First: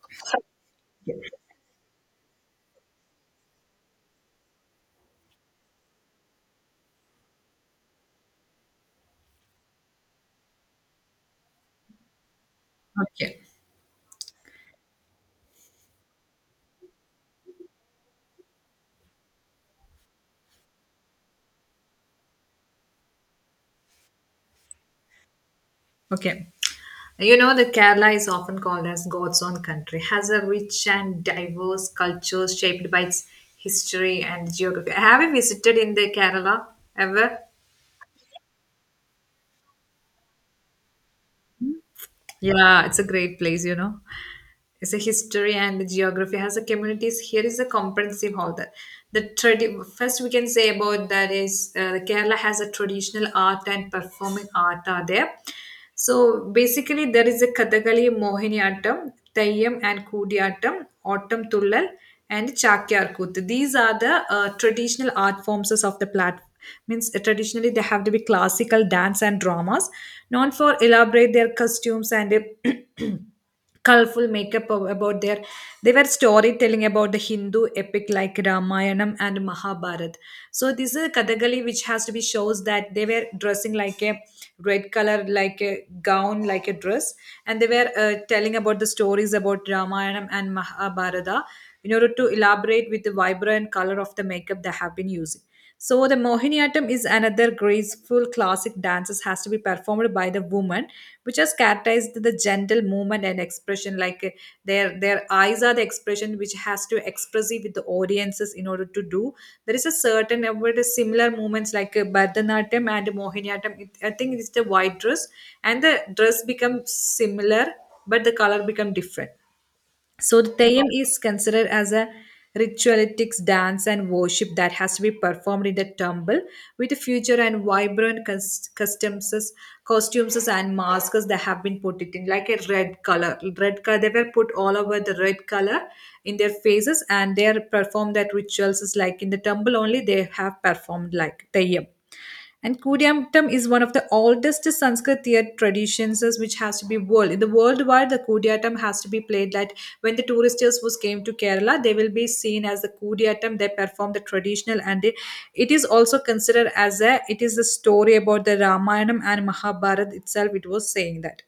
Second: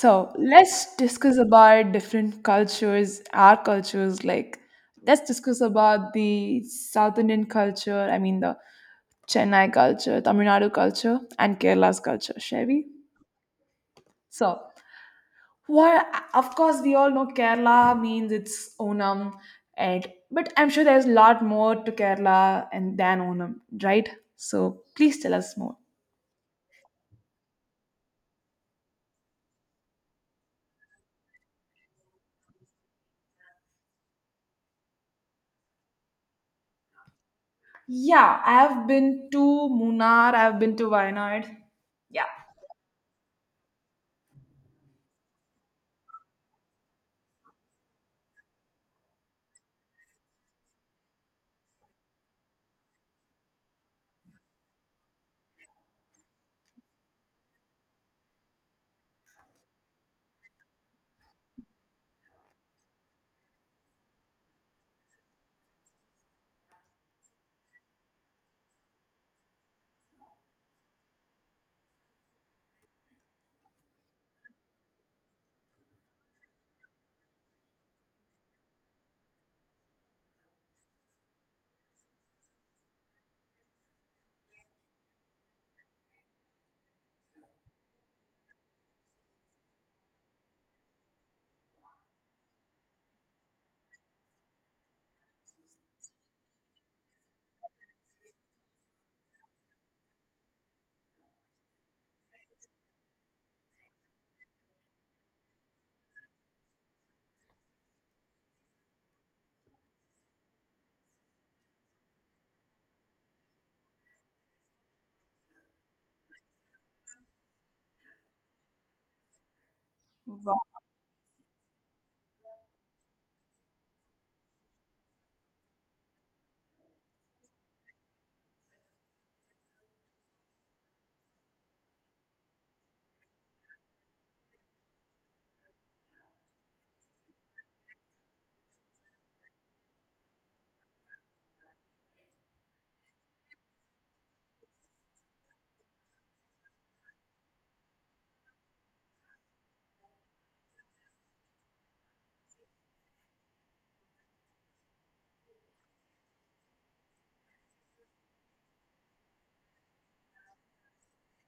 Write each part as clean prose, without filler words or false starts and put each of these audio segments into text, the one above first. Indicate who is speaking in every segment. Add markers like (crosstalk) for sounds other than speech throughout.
Speaker 1: So let's discuss about different cultures, our cultures. Let's discuss about the South Indian culture. I mean, the Chennai culture, Tamil Nadu culture, and Kerala's culture, shall we?
Speaker 2: Okay.
Speaker 1: So, what? Of course, we all know Kerala means it's Onam, and but I'm sure there's a lot more to Kerala and than Onam, right? So, please tell us more.
Speaker 2: Okay. You know that Kerala is often called as God's own country, has a rich and diverse culture shaped by its history and geography. Have you visited in the Kerala ever?
Speaker 1: Yeah, I have been to Munnar. I have been to Wayanad. Yeah.
Speaker 2: Yeah, it's a great place, is a history and the geography has a communities here is a comprehensive holder the first we can say about that is kerala has a traditional art and performing art are there, so basically there is a kathakali, mohiniyattam, Tayyam and Kudiyattam, Ottam Tullal, and Chakyarkuttu. These are the traditional art forms of the platform. Means traditionally they have to be classical dance and dramas, known for elaborate their costumes and uh, (clears throat) colorful makeup about their, they were storytelling about the hindu epic like ramayanam and mahabharat. So this is a kathakali, which has to be shows that they were dressing like a red color, like a gown, like a dress, and they were telling about the stories about ramayanam and mahabharata in order to elaborate with the vibrant color of the makeup they have been using. So the mohiniyattam is another graceful classic dances has to be performed by the woman, which has characterized the gentle movement and expression, like their eyes are the expression which has to express it with the audiences in order to do. There is a certain about the similar movements like Bharatanatyam and Mohiniyattam, it, I think it's the white dress, and the dress becomes similar, but the color become different. So the Theyam is considered as a ritualistic dance and worship that has to be performed in the temple with future and vibrant customs, costumes and masks that have been put it in like a red color. Red color they were put all over the red color in their faces, and they are performed that rituals is like in the temple only they have performed like Theyam. And Kudiyattam is one of the oldest Sanskrit theatre traditions is which has to be world. In the worldwide, the Kudiyattam has to be played that when the tourists was came to Kerala, they will be seen as the Kudiyattam. They perform the traditional and it is also considered as a, it is the story about the Ramayana and Mahabharata itself. It was saying that,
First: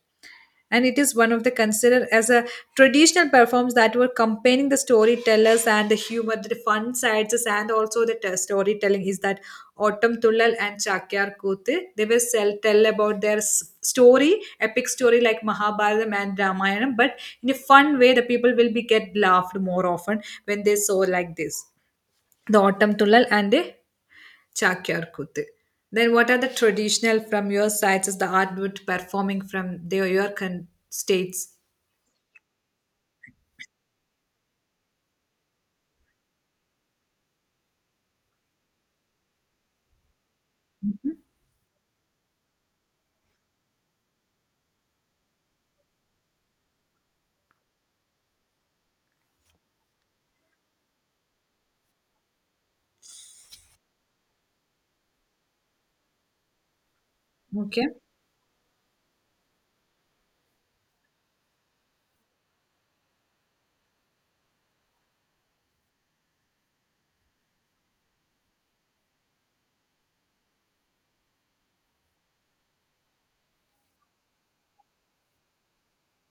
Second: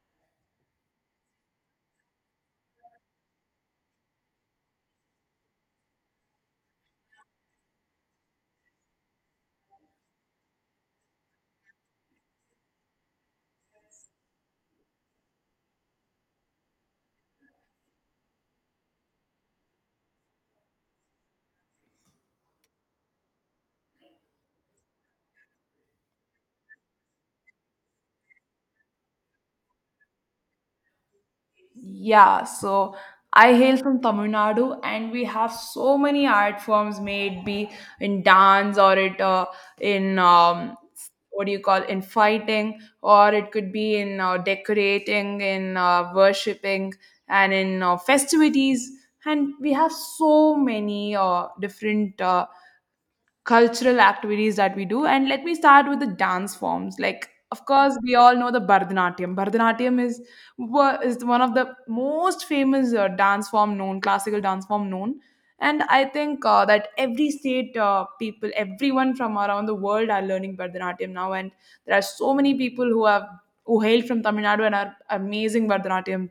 Speaker 2: and it is one of the considered as a traditional performs that were comparing the storytellers and the humor the fun sides and also the storytelling is that autumn tullal and chakyar kuthu, they will sell, tell about their story, epic story like Mahabharata and ramayana, but in a fun way the people will be get laughed more often when they saw like this, the autumn tullal and the Chakyarkuttu. Then what are the traditional from your sides is the artwork performing from their your states?
Speaker 1: Yeah, so I hail from Tamil Nadu, and we have so many art forms made, be in dance or it in
Speaker 2: Mhm.
Speaker 1: what do you call in fighting, or it could be in decorating, in worshipping, and in festivities. And we have so many different. Cultural activities that we do. And let me start with the dance forms. Like, of
Speaker 2: Okay.
Speaker 1: course, we all know the Bharatanatyam. Is one of the most famous dance form known, classical dance form known. And I think that every state people, everyone from around the world are learning Bharatanatyam now. And there are so many people who hail from Tamil Nadu and are amazing Bharatanatyam,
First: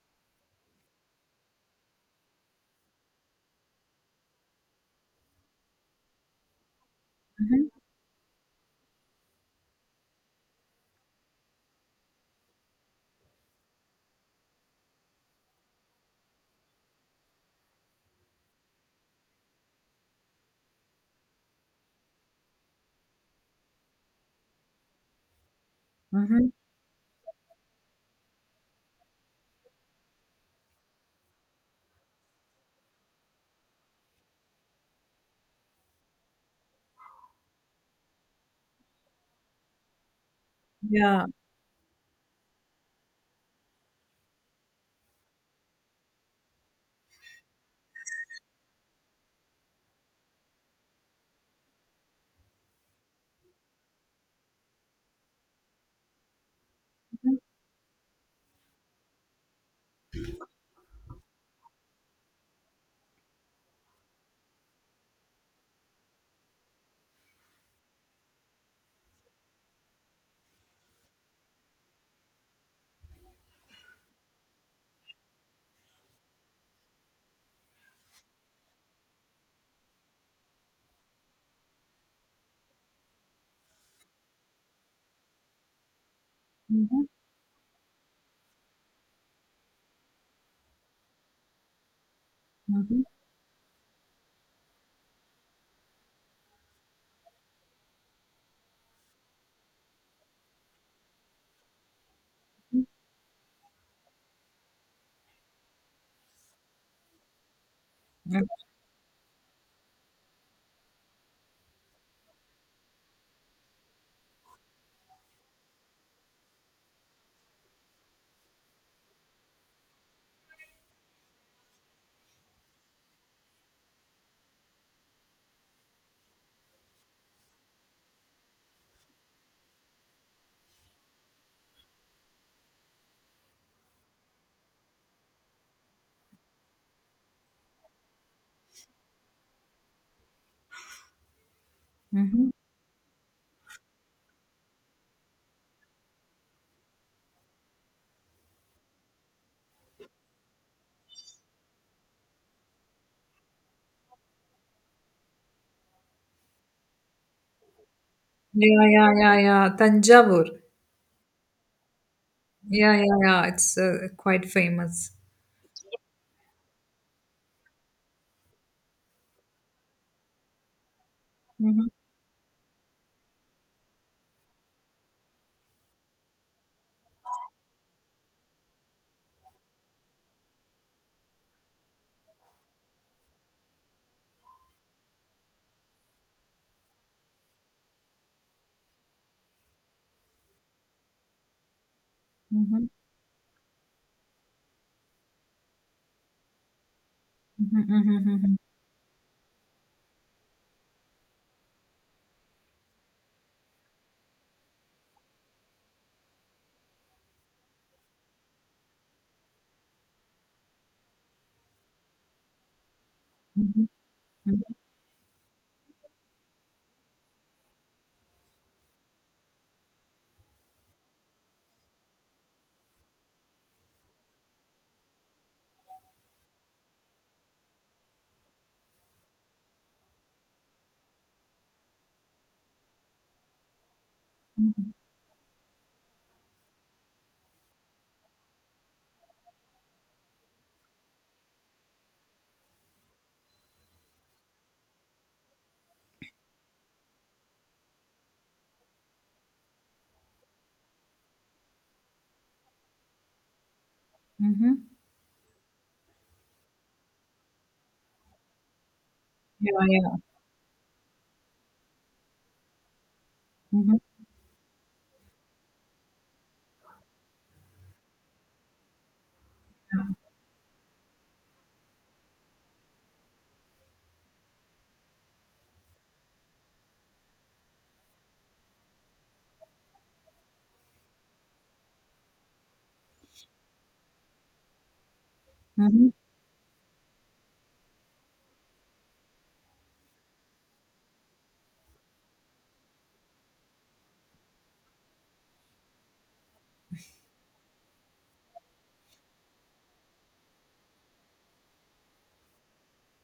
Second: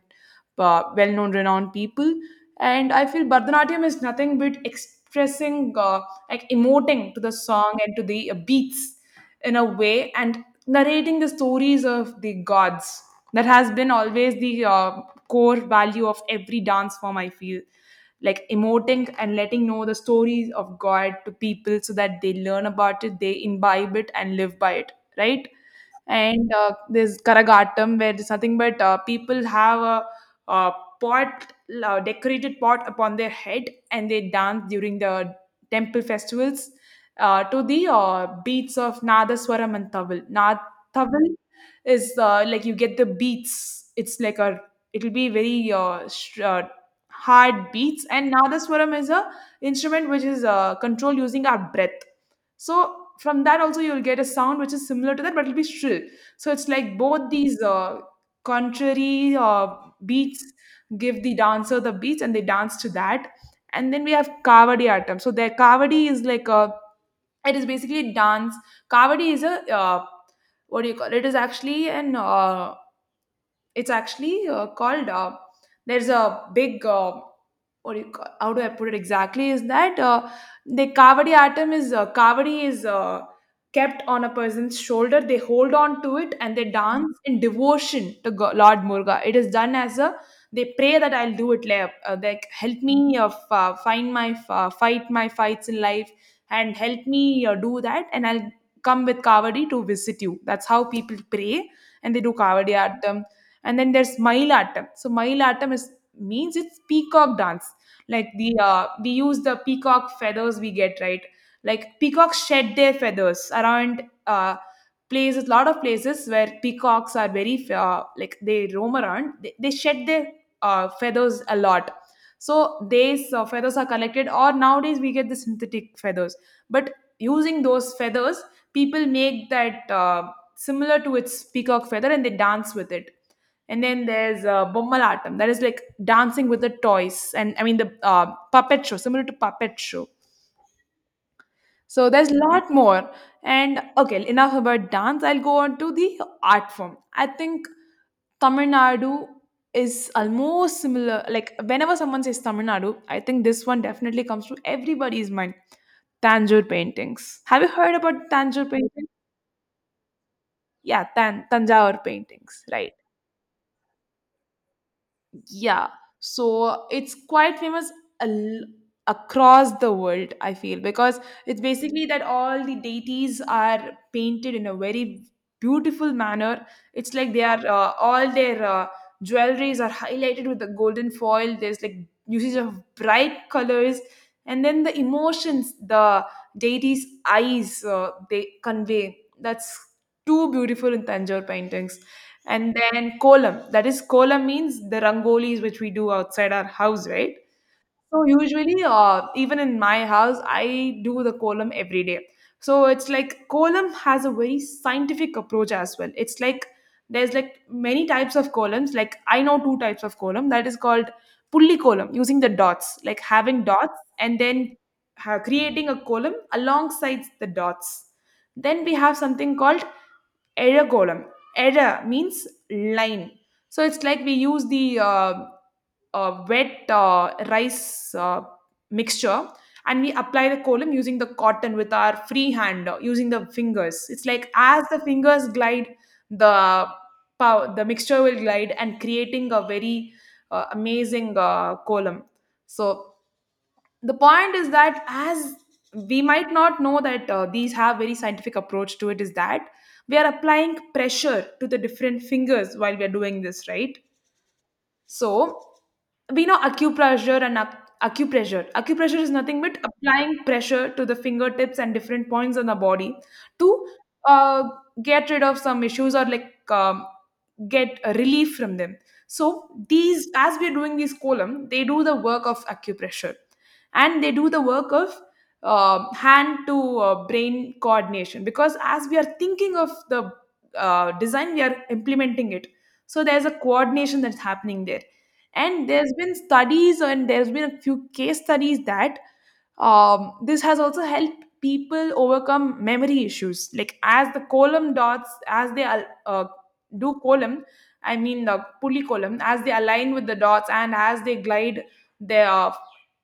Speaker 1: well-known, renowned people. And I feel Bharatanatyam is nothing but expressing. Like emoting to the song
Speaker 2: Mm-hmm.
Speaker 1: and to the beats in a way and narrating the stories of the gods that has been always the core value of every dance form I feel, like emoting and letting know the stories of god to people so that they learn about it, they imbibe it and live by it, right?
Speaker 2: Mm-hmm.
Speaker 1: And there's Karagatam, where there's nothing but people have a pot, decorated pot upon their head, and they dance during the temple festivals to the beats of Nadaswaram and Tavil. Nad
Speaker 2: Yeah.
Speaker 1: Tavil is like you get the beats. It's like a, it'll be very hard beats, and Nadaswaram is a instrument which is controlled using our breath. So from that also you'll get a sound which is similar to that, but it'll be shrill. So it's like both these contrary beats give the dancer the beats, and they dance to that. And then we have kavadi atam. So their kavadi is like a, it is basically dance. Kavadi is a uh, what do you call it? It is actually an it's actually called there's a big what do you call, how do I put it exactly is that the kavadi atom is kavadi is kept on a person's shoulder. They hold on to it and they
Speaker 2: Mm-hmm.
Speaker 1: dance in devotion to Lord Murga. It is done as a, they pray that I'll do it later, like help
Speaker 2: Mm-hmm.
Speaker 1: me find my fight my fights in life and help me do that and I'll come with kavadi to visit you. That's how people pray, and they do kavadi atom. And then there's Mayilattam. So Mayilattam is means it's peacock dance. Like the we use the peacock feathers we get, right? Like peacocks shed their feathers around places, lot of places where peacocks are very like they roam around. They shed their feathers a lot. So these feathers are collected, or nowadays we get the synthetic feathers. But using those feathers, people make that similar to its peacock feather and they dance with it. And then there's Bommalatam, that is like dancing with the toys, and I mean the puppet show, similar to puppet show. So there's a
Speaker 2: Mm-hmm.
Speaker 1: lot more. And okay, enough about dance. I'll go on to the art form. I think Tamil Nadu is almost similar. Like whenever someone says Tamil Nadu, I think this one definitely comes to everybody's mind. Tanjore paintings. Have you heard about Tanjore
Speaker 2: Yeah,
Speaker 1: paintings?
Speaker 2: yeah, yeah, yeah. Tanjavur.
Speaker 1: Yeah, Tanjore paintings, right?
Speaker 2: Yeah, yeah, yeah. It's quite famous.
Speaker 1: Yeah, so it's quite famous al- across the world I feel, because it's
Speaker 2: Mm.
Speaker 1: basically that all the deities are painted in a very beautiful manner. It's like they are all their jewelries are highlighted with the golden foil. There's like usage of bright colors, and then the emotions, the deities' eyes, they convey, that's too beautiful in Tanjore paintings. And
Speaker 2: Mm-hmm.
Speaker 1: then kolam, that is, kolam means the rangolis which we do outside our house, right?
Speaker 2: Mm-hmm.
Speaker 1: So
Speaker 2: Mm-hmm.
Speaker 1: usually, even in my house, I do the kolam every day. So it's like kolam has a very scientific approach as well. It's like there's like many types of columns. Like I know two types of column. That is called pulli column, using the dots, like having
Speaker 2: Mm-hmm.
Speaker 1: dots and then creating a column alongside the dots. Then we have something called error column. Error means line. So it's like we use the wet rice mixture and we apply the column using the cotton with our free hand using the fingers. It's like as the fingers glide, the the mixture will glide and creating a very amazing column. So the point is that as we might not know that these have very scientific approach to it, is that we are applying pressure to the different fingers while we are doing this, right?
Speaker 2: Mm-hmm.
Speaker 1: So we know acupressure and acupressure. Acupressure is nothing
Speaker 2: Yeah,
Speaker 1: but
Speaker 2: yeah.
Speaker 1: applying pressure to the fingertips and different points on the body to
Speaker 2: Mm-hmm.
Speaker 1: uh, get rid of some issues, or like get a relief from them. So these, as we're doing these column, they do the work of acupressure, and they do the work of hand to brain coordination, because as we are thinking of the design, we are implementing it, so there's a coordination that's happening there. And
Speaker 2: Mm-hmm.
Speaker 1: there's been studies and there's been a few case studies that this has also helped people overcome memory issues. Like as the column dots, as they do column, I mean the pulley column, as they align with the dots and as they glide their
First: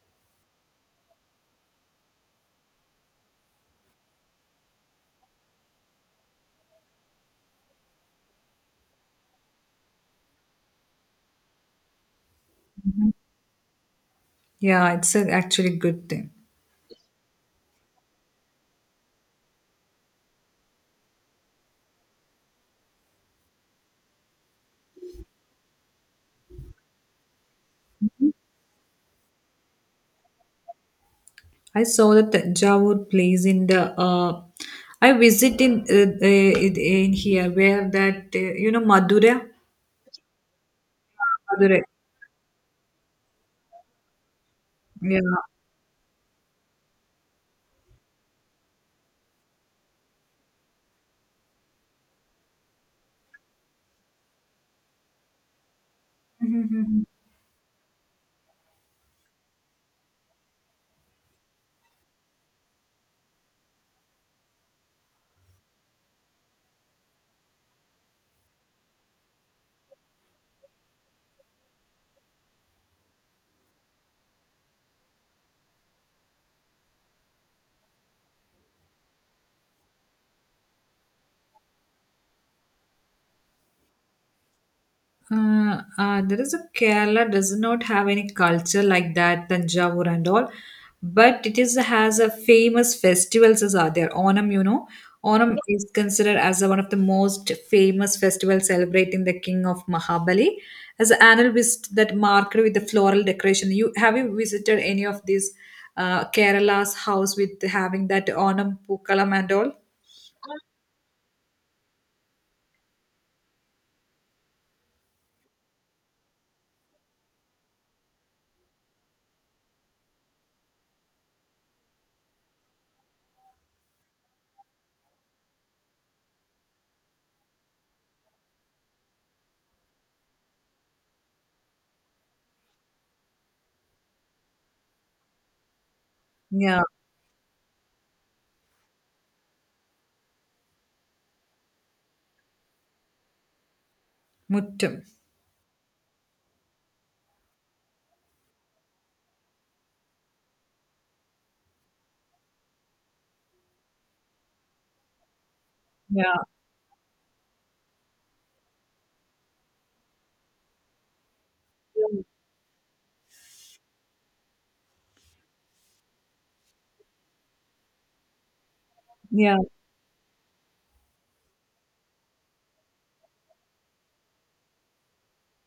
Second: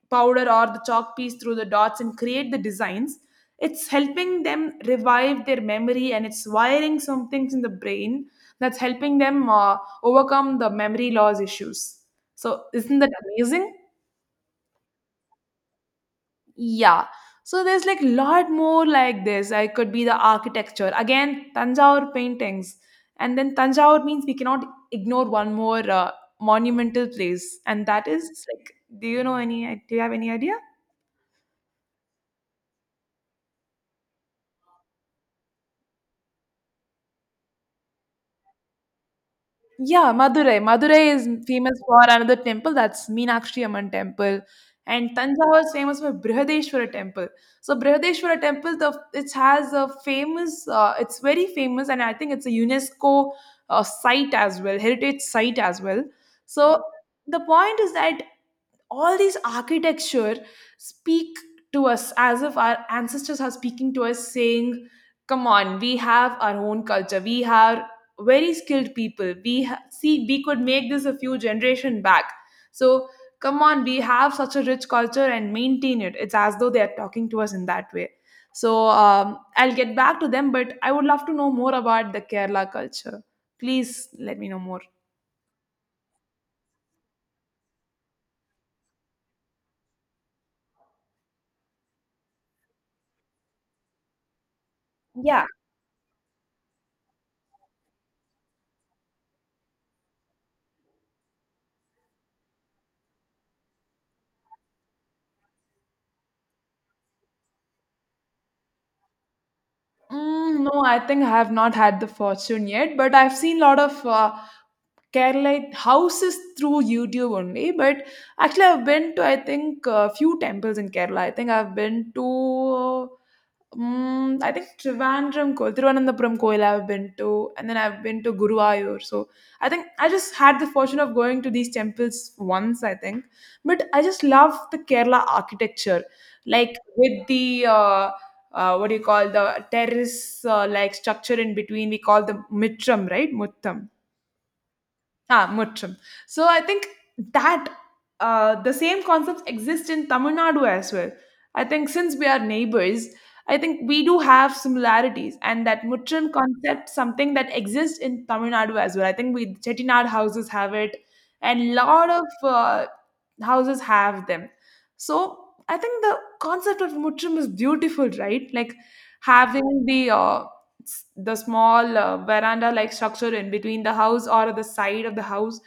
Speaker 1: powder or the chalk piece through the dots and create the designs, it's helping them revive their memory and it's wiring some things in the brain that's helping them overcome the memory loss issues. So isn't that amazing?
Speaker 2: Yeah, it's a actually good thing.
Speaker 1: Yeah. So there's like lot more like this. I could be the architecture again, Tanjore paintings, and then Tanjore means we cannot ignore one more monumental place, and that is like, do you know any? Do you have any idea?
Speaker 2: I saw the Tanjavur place in the. I visit in uh, in here where that you know Madurai.
Speaker 1: Yeah, Madurai. Madurai is famous
Speaker 2: Madurai.
Speaker 1: for another temple, that's Meenakshi Amman temple. And
Speaker 2: Yeah.
Speaker 1: Tanjavur is famous for Brihadeshwara temple. So Brihadeshwara temple, the it has a famous, it's very famous, and I think it's a UNESCO site as well, heritage site as well. So the point is that all these architecture speak to us as if our ancestors are speaking to us, saying, come on, we have our own culture, we are very skilled people, see, we could make this a few generation back. So come on, we have such a rich culture and maintain it. It's as though they are talking to us in that way. So I'll get back to them, but I would love to know more about the Kerala culture. Please let me know more.
Speaker 2: There is a Kerala does not have any culture like that, Tanjavur and all, but it is has a famous festivals as are there. Onam, you know,
Speaker 1: Yeah.
Speaker 2: Onam is considered as one of the most famous festivals celebrating the king of Mahabali as an annual visit that marked with the floral decoration. You have you visited any of these Kerala's house with having that Onam Pookalam and all?
Speaker 1: Mm, no, I think I have not had the fortune yet, but I've seen lot of Kerala houses through YouTube only. But actually, I've been to I think a few temples in Kerala. I think I've been to, I think Trivandrum, Thiruvananthapuram Koil, I've been to, and then I've been to Guruvayur. So I think I just had the fortune of going to these temples once, I think. But I just love the Kerala architecture, like
Speaker 2: Yeah,
Speaker 1: with the what do you call, the terrace like structure in between, we call the mitram right muttam.
Speaker 2: Muttam.
Speaker 1: Ah, Mutram. So I think that the same concepts exist in Tamil Nadu as well. I think since we are neighbors, I think we do have similarities, and that Mutram
Speaker 2: Yeah,
Speaker 1: concept something that exists in Tamil Nadu as well. I think we Chettinad houses have it, and lot of houses have them. So I think the concept of Mutram is beautiful, right? Like
Speaker 2: yeah.
Speaker 1: having the the small veranda like structure in between the house or the side of the house,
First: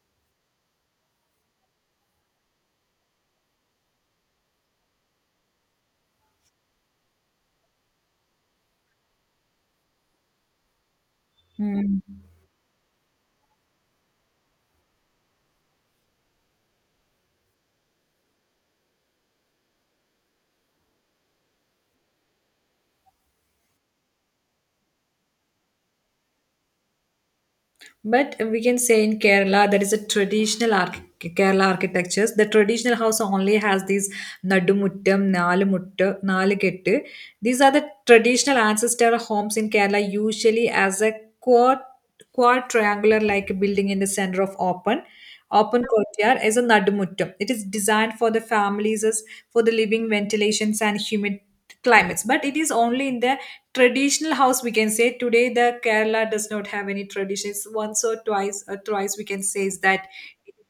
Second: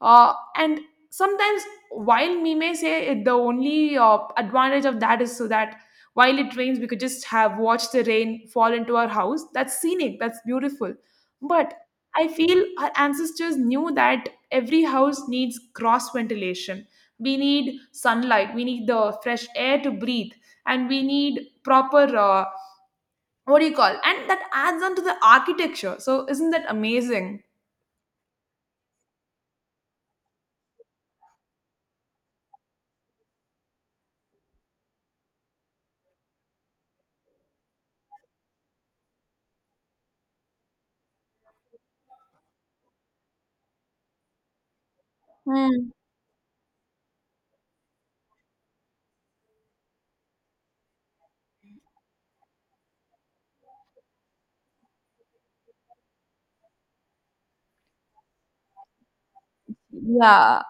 Speaker 1: and sometimes, while we may say it, the only advantage of that is so that while it rains, we could just have watched the rain fall into our house. That's scenic, that's beautiful. But
Speaker 2: Mm.
Speaker 1: I feel our ancestors knew that every house needs cross ventilation, we need sunlight, we need the fresh air to breathe, and we need proper what do you call, and that adds on to the architecture. So isn't that amazing?
Speaker 2: But we can say in Kerala, there is a traditional Kerala architectures. The traditional house only has these nadumuttam, nalumuttu, nalukettu. These are the traditional ancestor homes in Kerala, usually as a quad, quad triangular like building in the center of open. Open
Speaker 1: Hmm.
Speaker 2: courtyard is a nadumuttam. It is designed for the families, as for the living ventilations and humid climates. But it is only in the traditional house, we can say today the kerala does not have any traditions once or twice or twice, we can say is that,
Speaker 1: Yeah,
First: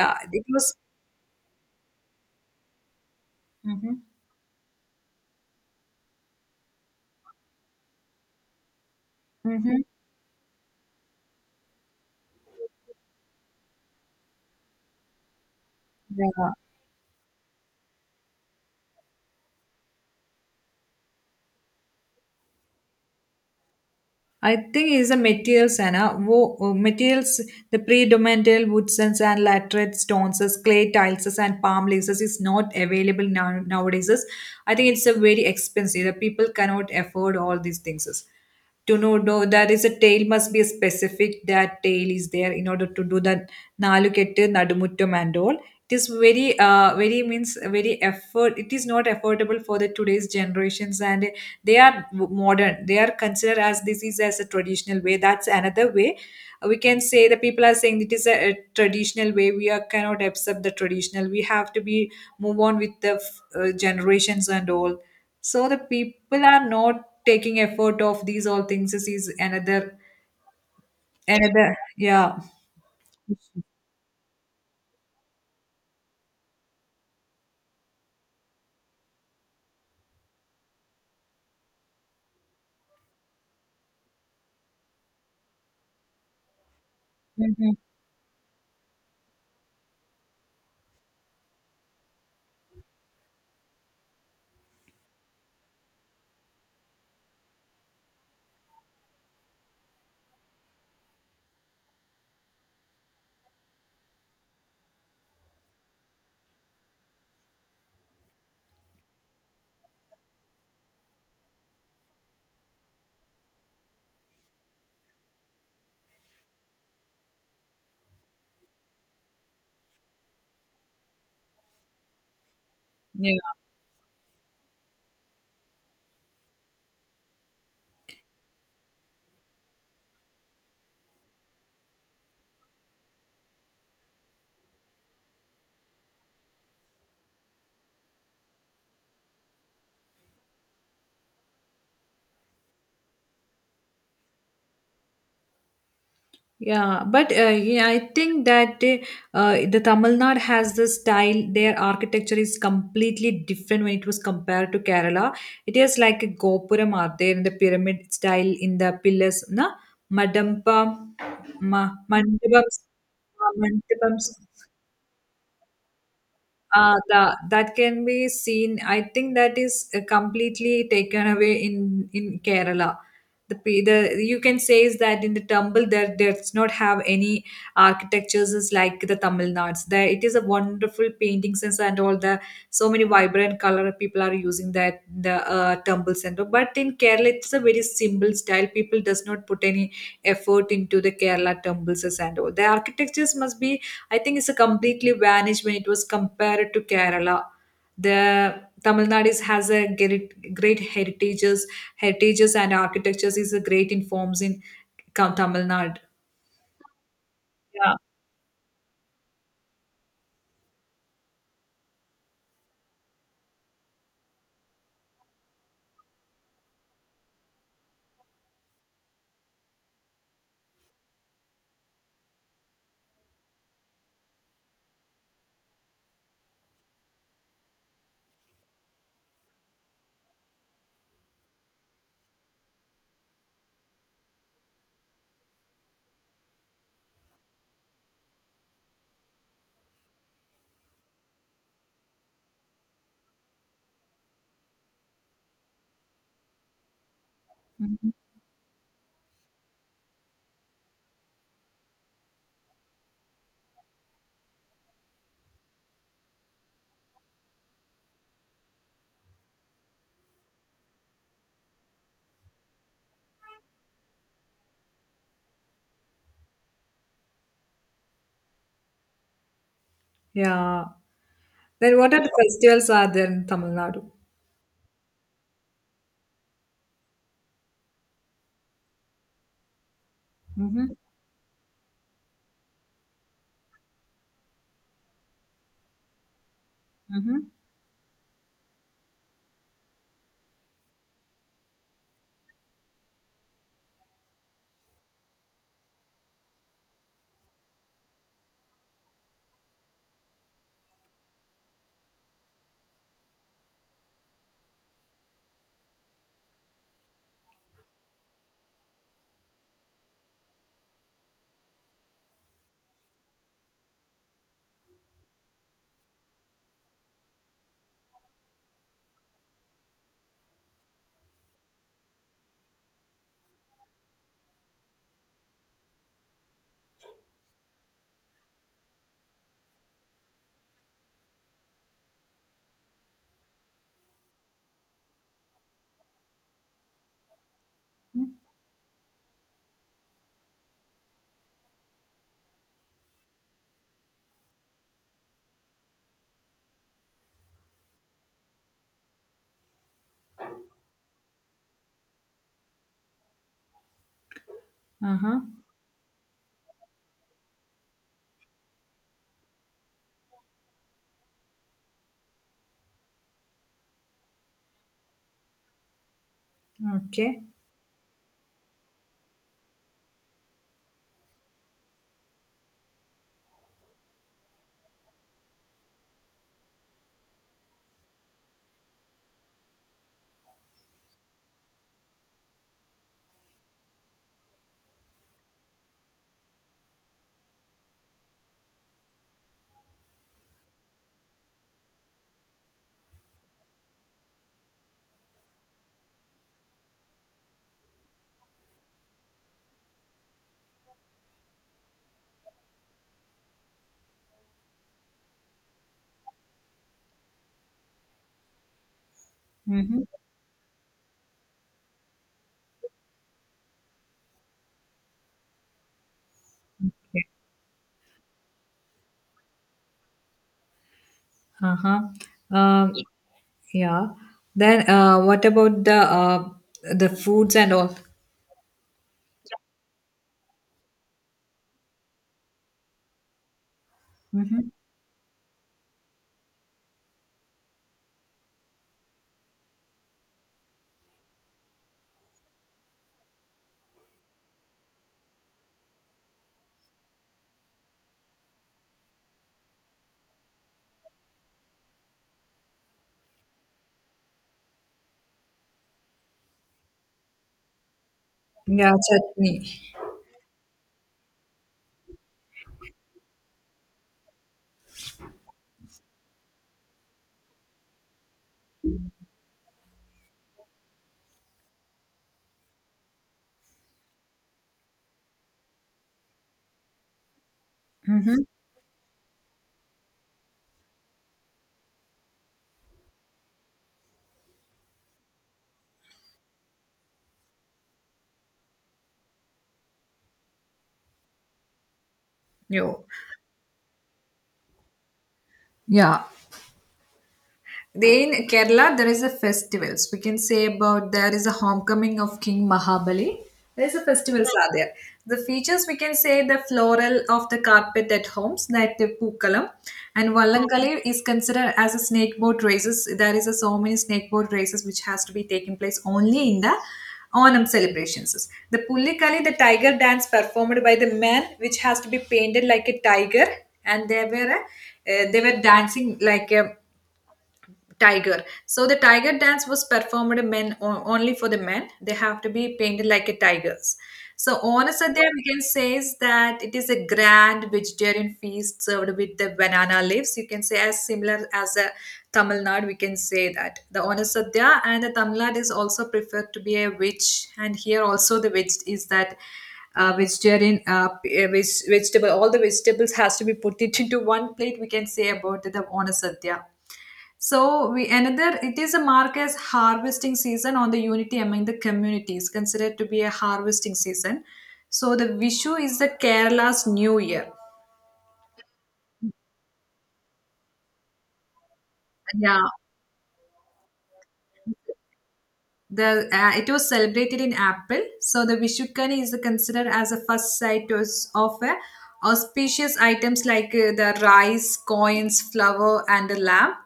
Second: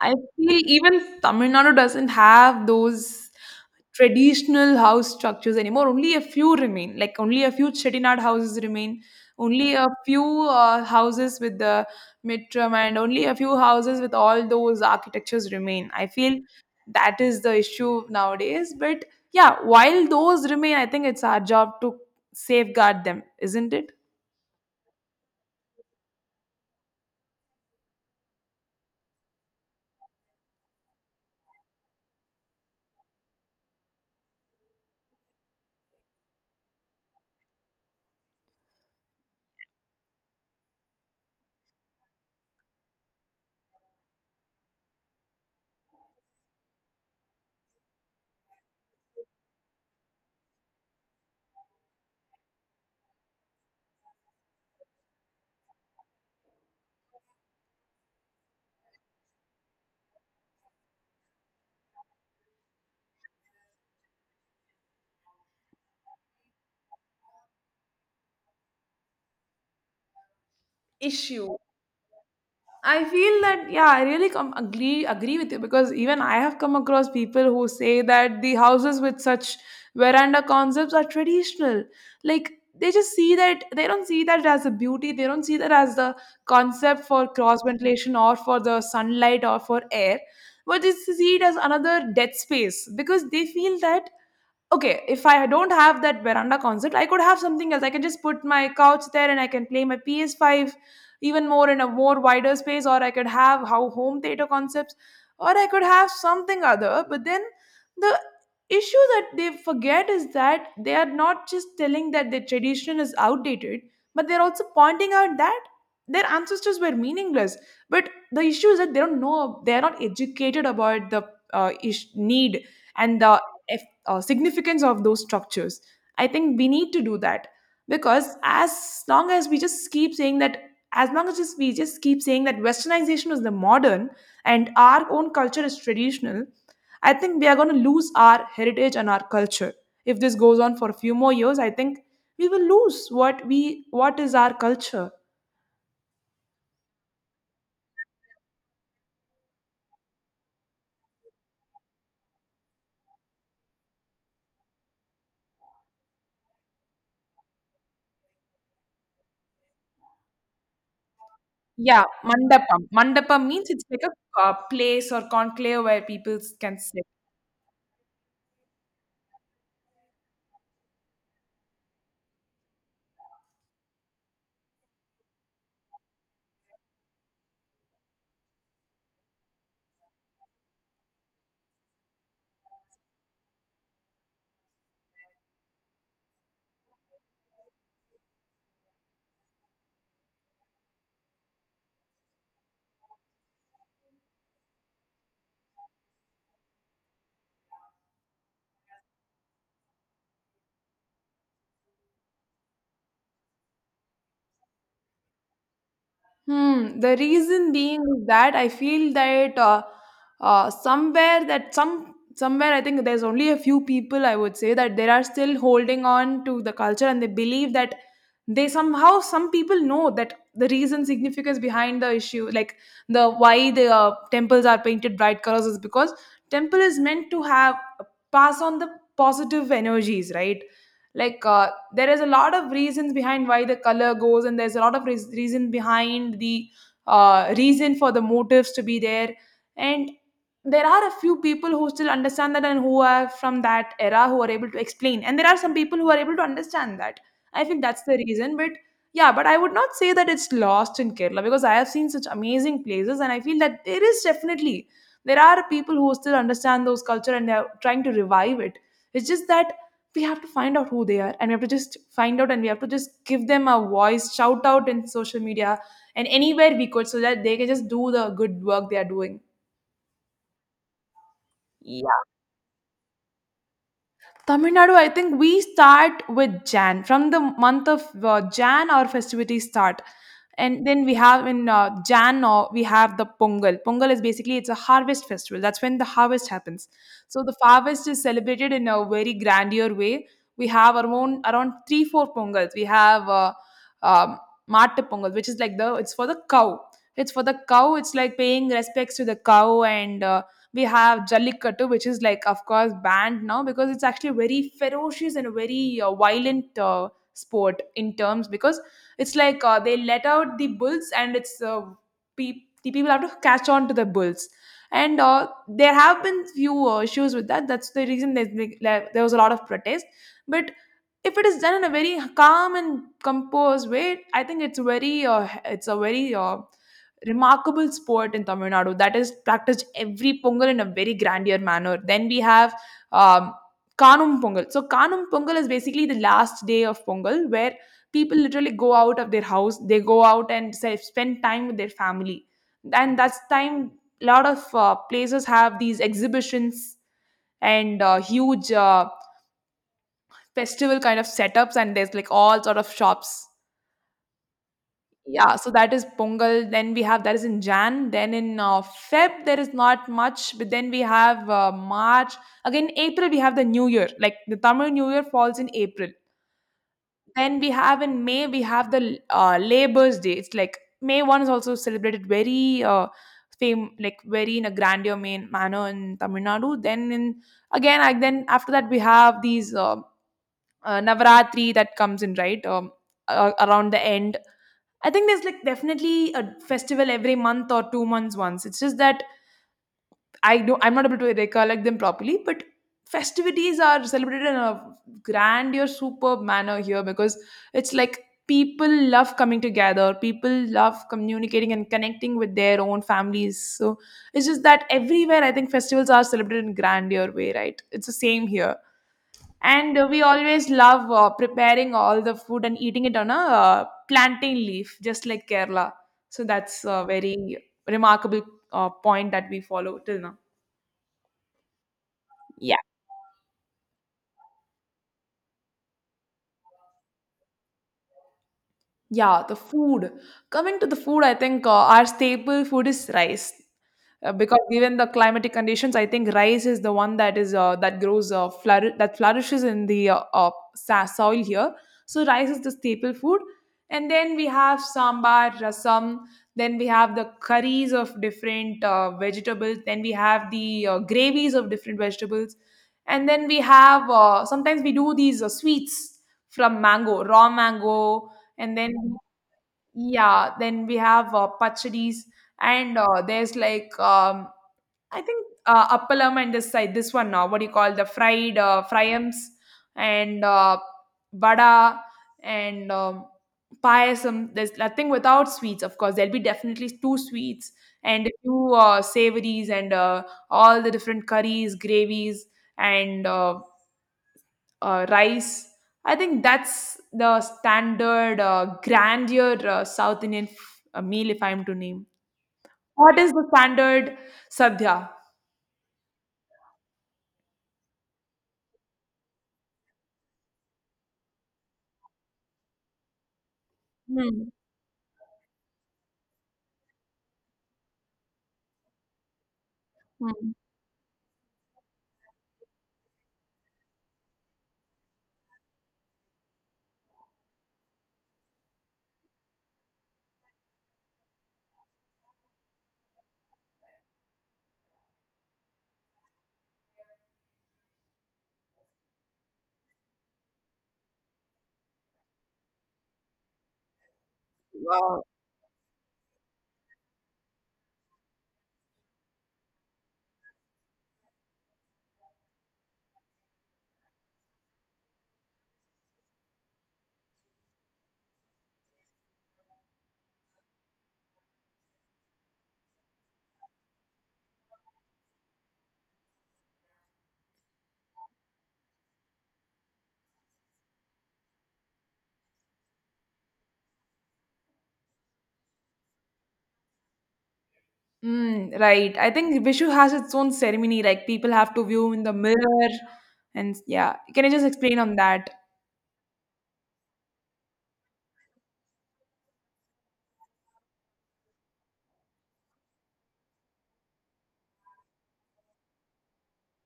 Speaker 1: I
Speaker 2: it
Speaker 1: feel
Speaker 2: was.
Speaker 1: even Tamil Nadu doesn't have those
Speaker 2: Hmm.
Speaker 1: traditional house structures anymore. Only a few remain, like only a few Chettinad houses remain. Only
Speaker 2: Hmm.
Speaker 1: a few houses with the mitram and only a few houses with all those architectures remain. I feel
Speaker 2: Yeah,
Speaker 1: that is the issue nowadays. But yeah, while those remain, I think it's our job to safeguard them, isn't it?
Speaker 2: I think is the materials anna wo, materials the predominant woodsens and sand, laterite stones as clay tiles as and palm leaves as is not available now nowadays as. I think it's a very expensive, the people cannot afford all these things as. To know, no, there is a tale must be specific, that tale is there in order to do that nalukette nadumuttam and all. It is very very means very effort, it is not affordable for the today's generations, and they are modern, they are considered as this is as a traditional way, that's another way. We can say the people are saying it is a traditional way, we are cannot accept the traditional, we have to be move on with the generations and all. So the people are not taking effort of these all things, this is another.
Speaker 1: Issue.
Speaker 2: Another, yeah.
Speaker 1: I feel that, yeah, I really come agree with you because even I have come across people who say that the houses with such veranda concepts are traditional. Like, they just see that, they don't see that as a beauty. They don't see that as the concept for cross
Speaker 2: Hmm.
Speaker 1: ventilation or for the sunlight or for air, but they see it as another dead space because they feel that, okay, if I don't have that veranda concept, I could have something else, I can just put my couch there and I can play my ps5 even more in a more wider space, or I could have how home theater concepts or I could have something other. But then the issue that they forget is that they are not just telling that the tradition is outdated, but they're also pointing out that their ancestors were meaningless. But the issue is that they don't know, they are not educated about the need and the
Speaker 2: Yeah,
Speaker 1: significance of those structures. I think we need to do that because as long as we just keep saying that, as long as we just keep saying that westernization is the modern and our own culture is traditional, I think we are going to lose our heritage and our culture. If this goes on for a few more years, I think we will lose what is our culture.
Speaker 2: yeah, but yeah I think that the tamil nadu has the style, their architecture is completely different when it was compared to kerala. It is like a gopuram are there in the pyramid style in the pillars na, madampa, ma,
Speaker 1: Yeah,
Speaker 2: mandapam,
Speaker 1: mandapam. Mandapam means it's like
Speaker 2: mandapams.
Speaker 1: a place or conclave where people can sit.
Speaker 2: The, that can be seen. I think that is completely taken away in Kerala. The, the you can say is that in the Tamil there does not have any architectures is like the Tamil Nads. There it is a wonderful painting sense and all the so many vibrant color people are using that the Tamil center. But in Kerala it's a very simple style. People does not put any effort into the Kerala temples and all. The architectures must be, I think it's a completely vanished when it was compared to Kerala. The Tamil Nadu has a great, great heritages, heritages and architectures is a great in forms in Tamil Nadu.
Speaker 1: Hmm. The reason
Speaker 2: Yeah.
Speaker 1: being is that I feel that somewhere that somewhere I think there's only a few people, I would say, that they are still holding on to the culture and they believe that they somehow, some people know that the reason significance behind the issue, like the why the temples are painted bright colors is because temple is meant to have pass on the positive energies, right? Like there is a lot of reasons behind why the color goes, and there's a lot of reason behind the reason for the motives to be there. And there are a few people who still understand that and who are from that era, who are able to explain, and there are some people who are able to understand that. I feel that's
Speaker 2: Mhm.
Speaker 1: the reason. But yeah, but I would not say that it's lost in Kerala, because I have seen such amazing places and I feel that there is definitely, there are people who still understand those culture and they are trying to revive it. It's just that we have to find out who they are, and we have to just find out and we have to just give them a voice, shout out in social media and anywhere we could, so that they can just do the good work they are doing.
Speaker 2: Yeah. Then what are
Speaker 1: Yeah.
Speaker 2: the festivals are there in Tamil Nadu?
Speaker 1: Tamil Nadu, I think we start with Jan. From the month of Jan, our festivities start. And
Speaker 2: Mm-hmm.
Speaker 1: then we have in Jan, we have the Pongal. Pongal is basically, it's a harvest festival. That's when the harvest happens.
Speaker 2: Mm-hmm.
Speaker 1: So the harvest is celebrated in a very grandeur way. We have our own around three, four Pongals. We have um, Mata Pongal, which is like, the it's for the cow. It's for the cow. It's like paying respects to the cow. And we have Jallikattu, which is like, of course, banned now because it's actually a very ferocious and a very violent sport in terms, because it's like they let out the bulls, and it's the people have to catch on to the bulls. And there have been few issues with that. That's the reason there's been, like, there was a lot of protest. But if it is done in a very calm and composed way, I think it's very it's a very remarkable sport in Tamil Nadu that is practiced every Pongal in a very grandeur manner. Then we have um, Kanum Pongal. So Kanum Pongal is basically the last day of Pongal, where people literally go out of their house, they go out and say, spend time with their family. And that's time a lot of places have these exhibitions and huge festival kind of setups, and there's like all sort of shops.
Speaker 2: Uh-huh.
Speaker 1: Yeah, so that is Pongal. Then we have, that is in Jan. Then in Feb, there is not much, but then we have March, again April, we have the new year, like the Tamil new year falls in April.
Speaker 2: Okay.
Speaker 1: Then we have in May, we have the Labor's Day. It's like May 1 is also celebrated very fame, like very in a grandeur main manner in Tamil Nadu. Then in, again, I, then after that we have these Navaratri that comes in right around the end. I think there's like definitely a festival every month or 2 months once. It's just that I don't, I'm not able to recollect them properly, but festivities are celebrated in a grandeur, superb manner here because it's like people love coming together, people love communicating and connecting with their own families. So it's just that everywhere I think festivals are celebrated in grandeur way, right? It's the same here. And
Speaker 2: Mm-hmm.
Speaker 1: we always love preparing all the food and eating it on a plantain leaf, just like Kerala. So that's a
Speaker 2: Okay.
Speaker 1: very remarkable point that we follow till now.
Speaker 2: Uh-huh.
Speaker 1: Yeah.
Speaker 2: Um, yeah. Then what about uh, the foods and all?
Speaker 1: Yeah, the food. Coming to the food, I think our staple food is rice. Because
Speaker 2: Mm-hmm.
Speaker 1: given the climatic conditions, I think rice is the one that is that grows that flourishes in the soil here. So rice is the staple food, and then we have sambar, rasam. Then we have the curries of different vegetables. Then we have the gravies of different vegetables, and then we have sometimes we do these sweets from mango, raw mango, and
Speaker 2: Ja,
Speaker 1: then
Speaker 2: Chutney.
Speaker 1: yeah, then we have pachadis, and there's like I think appalam and this side, this one, now what do you call, the fried fryams, and vada, and payasam. There's nothing without sweets, of course. There'll be definitely two sweets and
Speaker 2: Mhm.
Speaker 1: two savories, and all the different curries, gravies, and rice. I think that's the standard grandeur South Indian meal, if I'm to name.
Speaker 2: Jo.
Speaker 1: What is the standard sadhya?
Speaker 2: Ja, they in Kerala, there is a festivals. We can say about there is a homecoming of King Mahabali. There is a
Speaker 1: Hmm.
Speaker 2: festivals are there. The features we can say the floral of the carpet at homes that the Pookalam, and
Speaker 1: Hmm.
Speaker 2: Vallankali is considered as a snake boat races. There is a so many snake boat races which has to be taking place only in the Onam celebrations. The Pullikali, the tiger dance performed by the man, which has to be painted like a tiger, and they were a, they were dancing like a tiger. So the tiger dance was performed men only for the men, they have to be painted like a tigers. So on a
Speaker 1: Wow.
Speaker 2: sadhya we can say is that it is a grand vegetarian feast served with the banana leaves, you can say as similar as a tamil nadu. We can say that the onasadya and the tamil nadu is also preferred to be a witch, and here also the witch is that vegetarian vegetable, all the vegetables has to be put it into one plate, we can say about the onasadya. So we another it is a mark as harvesting season on the unity among the communities, considered to be a harvesting season. So the Vishu is the Kerala's New Year.
Speaker 1: Mm, right. I think Vishu has its own ceremony. Like, people have to view in the
Speaker 2: Yeah,
Speaker 1: mirror, and yeah. Can you just explain on that?
Speaker 2: the it was celebrated in April. So the Vishukkani is considered as a first sight of auspicious items like the rice, coins, flour, and a lamp.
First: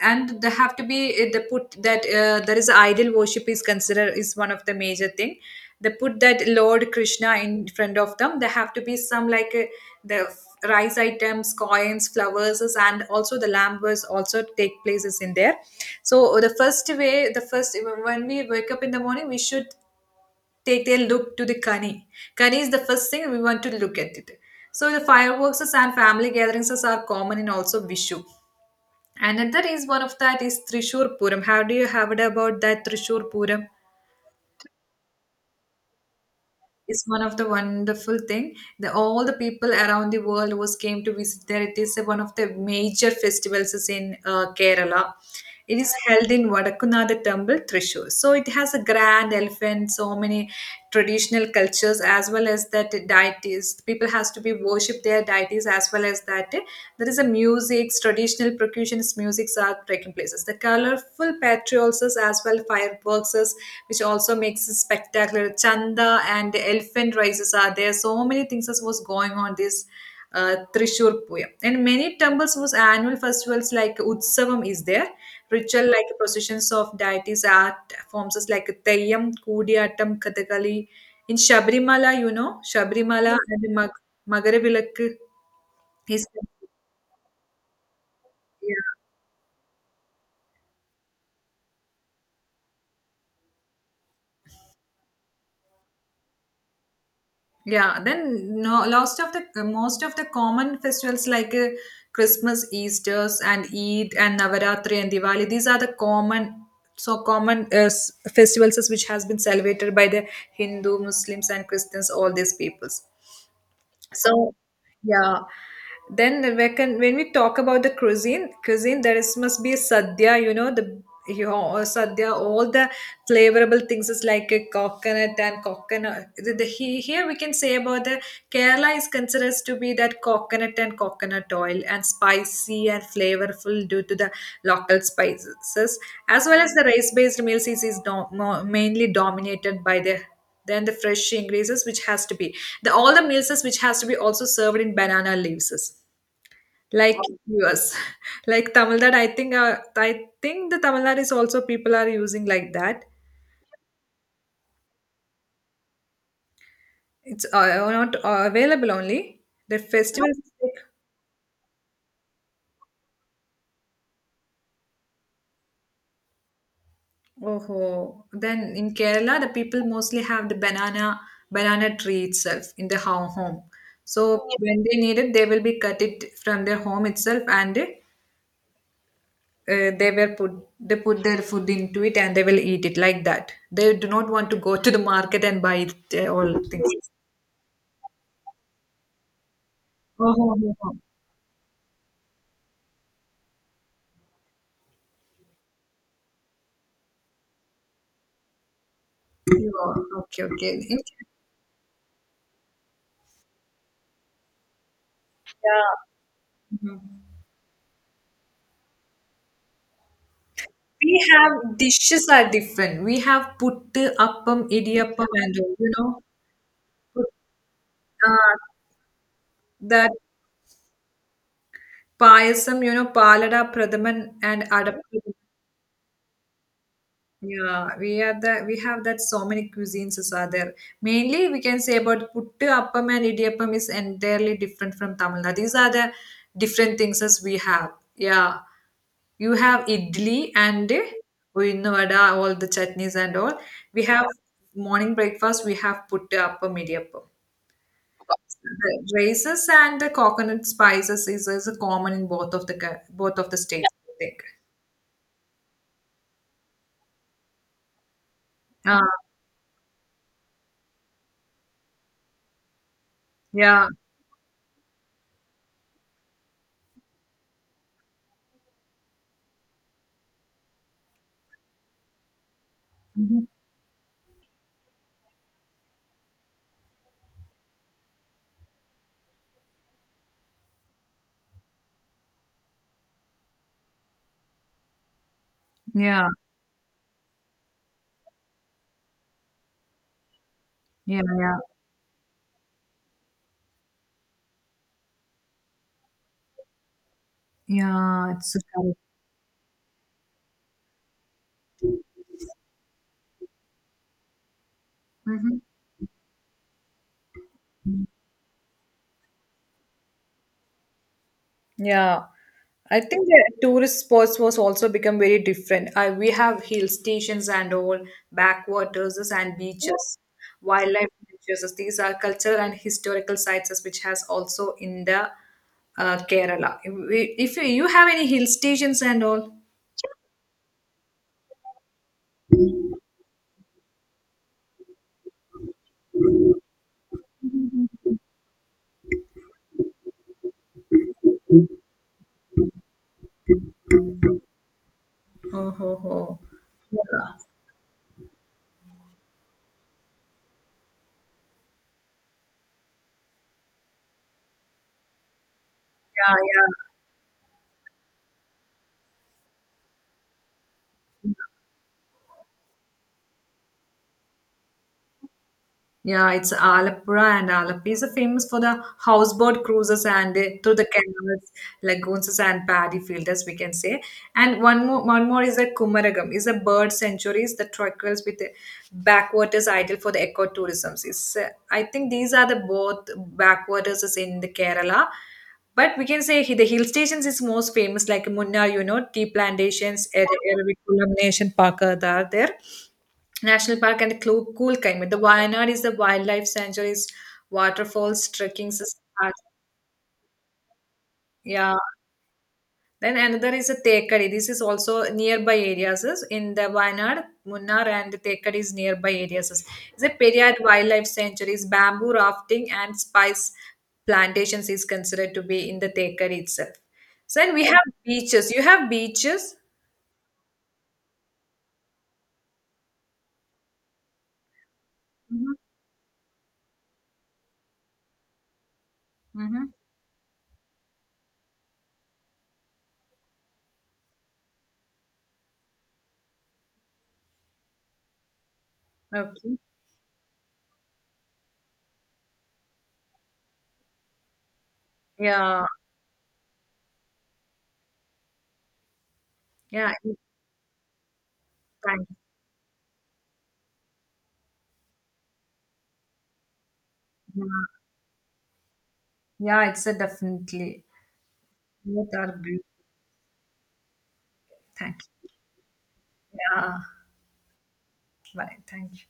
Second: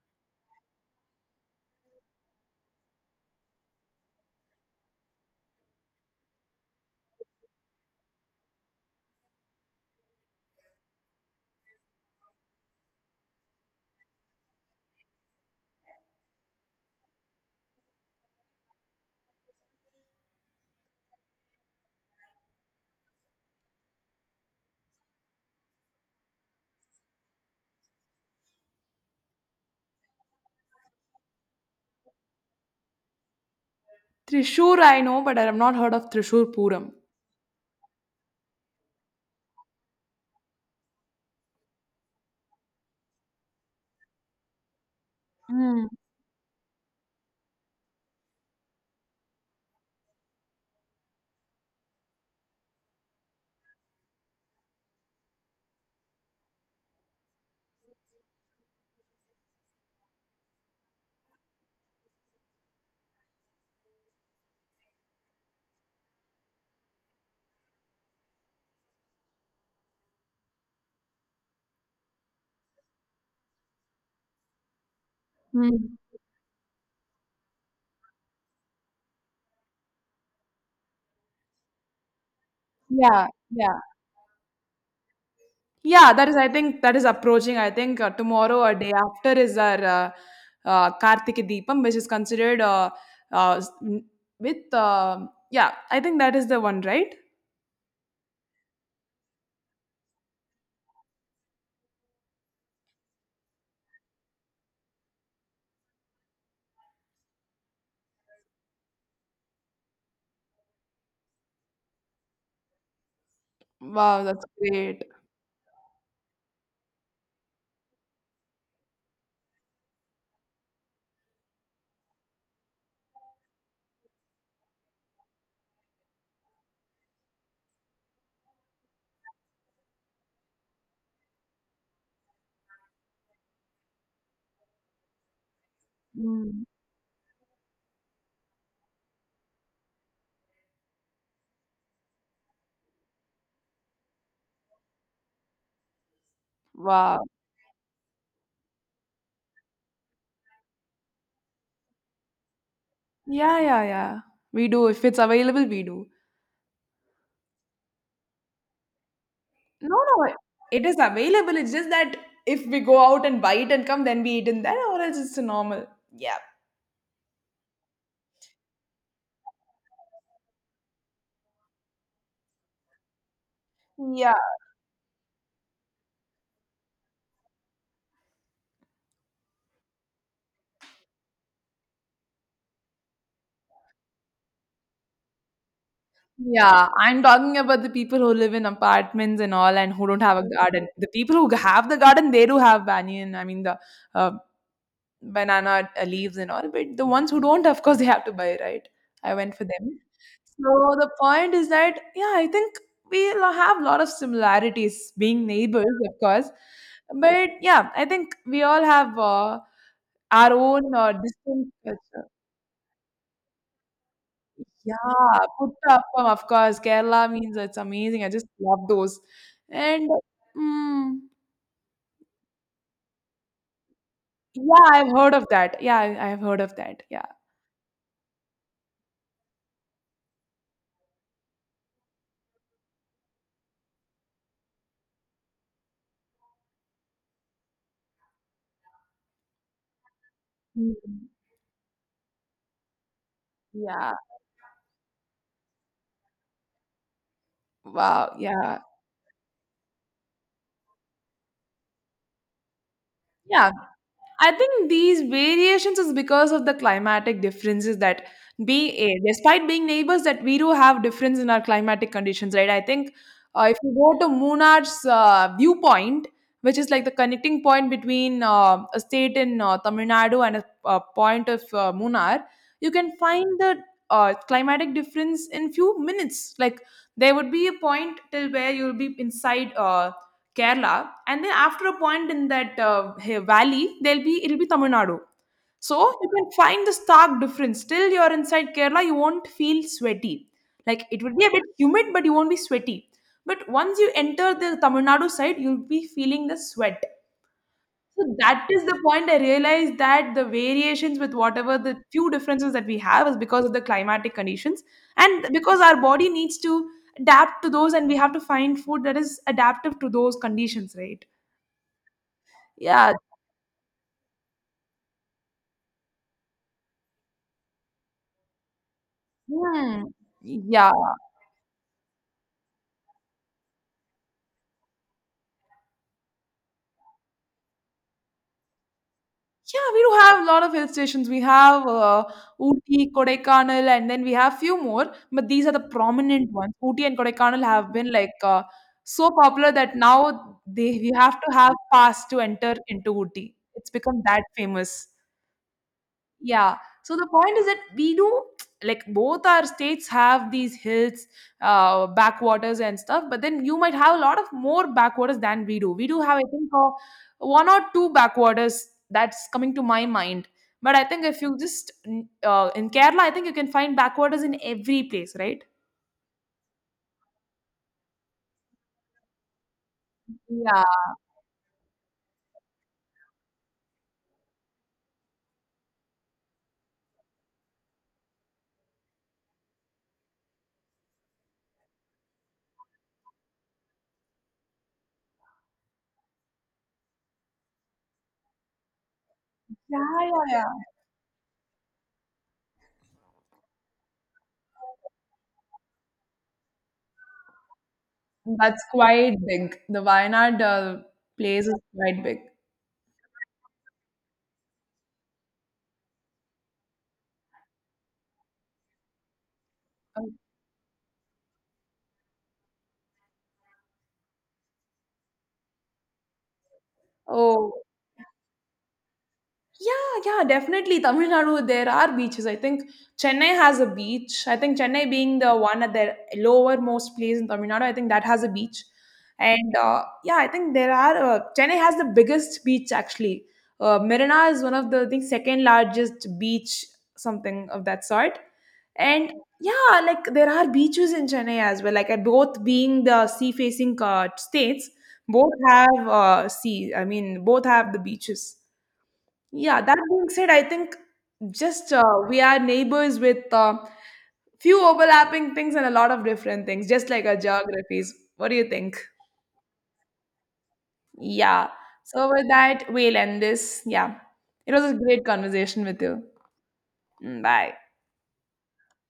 Speaker 2: And they have to be they put that there is idol worship is considered is one of the major thing. They put that Lord Krishna in front of them. They have to be some like the rice items, coins, flowers, and also the lamb was also take places in there. So the first way, the first, when we wake up in the morning we should take a look to the kani. Kani is the first thing we want to look at it. So the fireworks and family gatherings are common in also vishu. Another is one of that is trishur puram, how do you have it about that trishur puram?
Speaker 1: Trishur, I know, but I have not heard of Trishur Puram.
Speaker 2: Is one of the wonderful thing. The, all the people around the world was came to visit there. It is one of the major festivals is in Kerala. It
Speaker 1: Mm,
Speaker 2: is held in Vadakunatha Temple, Thrissur. So it has a grand elephant, so many traditional cultures as well as that deities. People has to be worship their deities as well as that. There is a music, traditional percussionist musics are taking places. The colorful patrols as well, fireworks, which also makes it spectacular. Chanda and the elephant races are there. So many things as was going on this Trishur Puya. And many temples was annual festivals like Utsavam is there. Ritual
Speaker 1: mm.
Speaker 2: like processions of deities, art forms is like Teyyam, Koodiyatam, Kathakali. In Shabrimala, you know,
Speaker 1: Yeah,
Speaker 2: Shabrimala. Yeah. And
Speaker 1: yeah.
Speaker 2: Mag- Magaravilakku
Speaker 1: Yeah,
Speaker 2: is.
Speaker 1: that is, I think that is approaching. I think tomorrow or day after is our Karthika Deepam, which is considered s- n- with yeah. I think that is the one, right?
Speaker 2: Yeah, then no, most of the common festivals like Christmas, Easter's, and Eid and Navaratri and Diwali. These are the common so common festivals as which has been celebrated by the Hindu, Muslims, and Christians, all these peoples.
Speaker 1: Wow,
Speaker 2: So,
Speaker 1: that's great.
Speaker 2: yeah. Then we can, when we talk about the cuisine, there is must be a sadhya. You know sadhya, all the flavorable things is like a coconut and coconut. Here we can say about the Kerala is considered to be that coconut and coconut oil and spicy and flavorful due to the local spices, as well
Speaker 1: Mm.
Speaker 2: as the rice-based meals is, mainly dominated by the then the fresh ingredients which has to be the all the meals is which has to be also served in banana leaves is. Like
Speaker 1: Wow.
Speaker 2: us (laughs) like Tamil Nadu I think I think the Tamil Nadu is also people are using like that.
Speaker 1: Yeah, yeah, yeah. We do. If it's available, we do.
Speaker 2: It's not available only the
Speaker 1: No,
Speaker 2: festival
Speaker 1: no,
Speaker 2: is like.
Speaker 1: it is available. It's just that if we go out and buy it and come, then we eat in that, or else it's normal. Yeah.
Speaker 2: Oh, then in Kerala the people mostly have the banana tree itself in the home. So
Speaker 1: Yeah.
Speaker 2: when they need it they will be cut it from their home itself and they were put they put their food into it and they will eat it like that. They do not want to go to the market and buy it, all
Speaker 1: Yeah,
Speaker 2: things. (laughs)
Speaker 1: I'm talking about the people who live in apartments and all, and who don't
Speaker 2: Oh,
Speaker 1: have a
Speaker 2: oh, oh,
Speaker 1: garden.
Speaker 2: oh.
Speaker 1: The people who have the garden, they do have banyan. I mean, the uh, banana leaves and all. But the ones who don't, of course, they have to buy, right? I went for
Speaker 2: Yeah,
Speaker 1: them.
Speaker 2: okay, okay.
Speaker 1: So the point is that, yeah, I think have a lot of similarities being neighbors,
Speaker 2: Yeah.
Speaker 1: of course.
Speaker 2: Mhm.
Speaker 1: But yeah, I think we all have our own
Speaker 2: We
Speaker 1: distinct
Speaker 2: have
Speaker 1: culture.
Speaker 2: dishes are different. We have puttu appam
Speaker 1: Yeah,
Speaker 2: idiyappam and all,
Speaker 1: putta
Speaker 2: you know
Speaker 1: appam, of course. Kerala
Speaker 2: put-
Speaker 1: means it's amazing. I just
Speaker 2: uh,
Speaker 1: love those. And
Speaker 2: that
Speaker 1: mm,
Speaker 2: payasam, you know, palada pradhaman
Speaker 1: yeah,
Speaker 2: and adap.
Speaker 1: I've heard of that. Yeah, I've heard of that. Yeah.
Speaker 2: Yeah, we have that. We have that so many cuisines as are there. Mainly, we can say about puttu appam and idiyappam is entirely different from Tamil Nadu. These are the different things as we have. Yeah, you have idli and
Speaker 1: Mm,
Speaker 2: uyyana vada, all the chutneys and all. We
Speaker 1: yeah.
Speaker 2: have morning breakfast. We have puttu appam, idiyappam.
Speaker 1: Wow. Yeah.
Speaker 2: The raisins and the coconut spices is common in both of the
Speaker 1: Yeah.
Speaker 2: states, I think.
Speaker 1: I think these variations is because of the climatic differences that
Speaker 2: Uh,
Speaker 1: despite being neighbors that we do have difference in our climatic conditions, right? I think if
Speaker 2: yeah.
Speaker 1: you go to Munar's viewpoint, which is like the connecting point between a state in Tamil Nadu and a point of Munar, you can find
Speaker 2: Mhm.
Speaker 1: the climatic difference in few minutes. Like, there would be a point till where you'll be inside Kerala, and then after a point in that valley there'll be, it'll be Tamil Nadu. So you
Speaker 2: Yeah.
Speaker 1: can find the stark difference. Till you're inside Kerala you won't feel sweaty, like it
Speaker 2: Yeah.
Speaker 1: would be a
Speaker 2: Yeah.
Speaker 1: bit humid but you won't be sweaty, but once you enter the Tamil Nadu side you'll be feeling the sweat.
Speaker 2: Yeah,
Speaker 1: So
Speaker 2: it's
Speaker 1: that is
Speaker 2: so.
Speaker 1: the point I realized, that the variations with whatever the few differences that we have is because of the climatic conditions, and
Speaker 2: Mhm.
Speaker 1: because our body needs to adapt to those, and we have to find food that is adaptive to those conditions, right?
Speaker 2: Yeah. I
Speaker 1: Yeah.
Speaker 2: think the tourist spots was also become very different. I, we have hill stations and all, backwaters and
Speaker 1: Hmm.
Speaker 2: beaches,
Speaker 1: Yeah.
Speaker 2: wildlife beaches. These are cultural and historical sites as which has also in the Kerala. If you have any hill stations and all.
Speaker 1: Yeah, we do have a lot of hill stations. We have Ooty, Kodaikanal, and then we have few more, but these are the prominent ones. Ooty and Kodaikanal have been like so popular that now they we have to have pass to enter into Ooty. It's become that famous.
Speaker 2: Oh, ho, ho.
Speaker 1: Yeah. So the
Speaker 2: Yeah,
Speaker 1: point is that we do (tsk) like both our states have these hills, backwaters and stuff, but then you might have a lot of more backwaters than we do. We do
Speaker 2: yeah,
Speaker 1: have, I
Speaker 2: yeah.
Speaker 1: think, one or two backwaters that's coming to my mind. But I think if you just in Kerala, I think you can find backwaters in every place, right?
Speaker 2: Yeah, it's Alapura, and Alapi is famous for the houseboat cruises and the, through
Speaker 1: Yeah,
Speaker 2: the canals, lagoons, and paddy fields, as we can say. And one more is the Kumaragam, is a bird sanctuary, is the trochals with the backwaters ideal for the ecotourism. It's, I think these are the both backwaters is in the Kerala. But we can say the hill stations is most famous, like Munnar, you know, tea
Speaker 1: yeah,
Speaker 2: plantations,
Speaker 1: yeah, yeah.
Speaker 2: Erivikulam Nation Park are there. National Park and the Coolclimate. The Wayanad is the wildlife sanctuaries, waterfalls, trekking.
Speaker 1: That's
Speaker 2: Is-
Speaker 1: quite big. The Wayanad place is
Speaker 2: yeah.
Speaker 1: quite big.
Speaker 2: Then another is a Tekadi. This is also nearby areas is in the Wayanad, Munnar, and the Tekadi is nearby areas is. It's a
Speaker 1: Okay.
Speaker 2: Periyar wildlife sanctuaries, bamboo rafting and spice plantations is considered to be in the Tekadi itself. So then we
Speaker 1: Oh,
Speaker 2: have beaches. You have beaches.
Speaker 1: yeah, yeah, definitely. Tamil Nadu, there are beaches. I think Chennai has a beach. I think Chennai being
Speaker 2: Hmm.
Speaker 1: the one at the lowermost place in Tamil Nadu, I think that has a beach.
Speaker 2: Hmm.
Speaker 1: And yeah, I think there are, Chennai has the biggest beach actually. Marina is one of the, I think, second largest beach, something of that sort. And
Speaker 2: Okay.
Speaker 1: yeah, like there are beaches in Chennai as well. Like, both being the sea facing states, both
Speaker 2: Yeah.
Speaker 1: have sea, I mean, both have the beaches. Yeah,
Speaker 2: Yeah.
Speaker 1: that being said, I think just
Speaker 2: Thank you.
Speaker 1: we are neighbors with few overlapping things and a lot of different things, just like our
Speaker 2: Yeah.
Speaker 1: geographies. What do you think?
Speaker 2: Yeah, it's a definitely.
Speaker 1: Yeah.
Speaker 2: Both
Speaker 1: So
Speaker 2: are
Speaker 1: with
Speaker 2: beautiful.
Speaker 1: that, we'll end this. Yeah. It was a
Speaker 2: Thank
Speaker 1: great conversation with you.
Speaker 2: you. Yeah.
Speaker 1: Mm, bye.
Speaker 2: Bye. Thank you.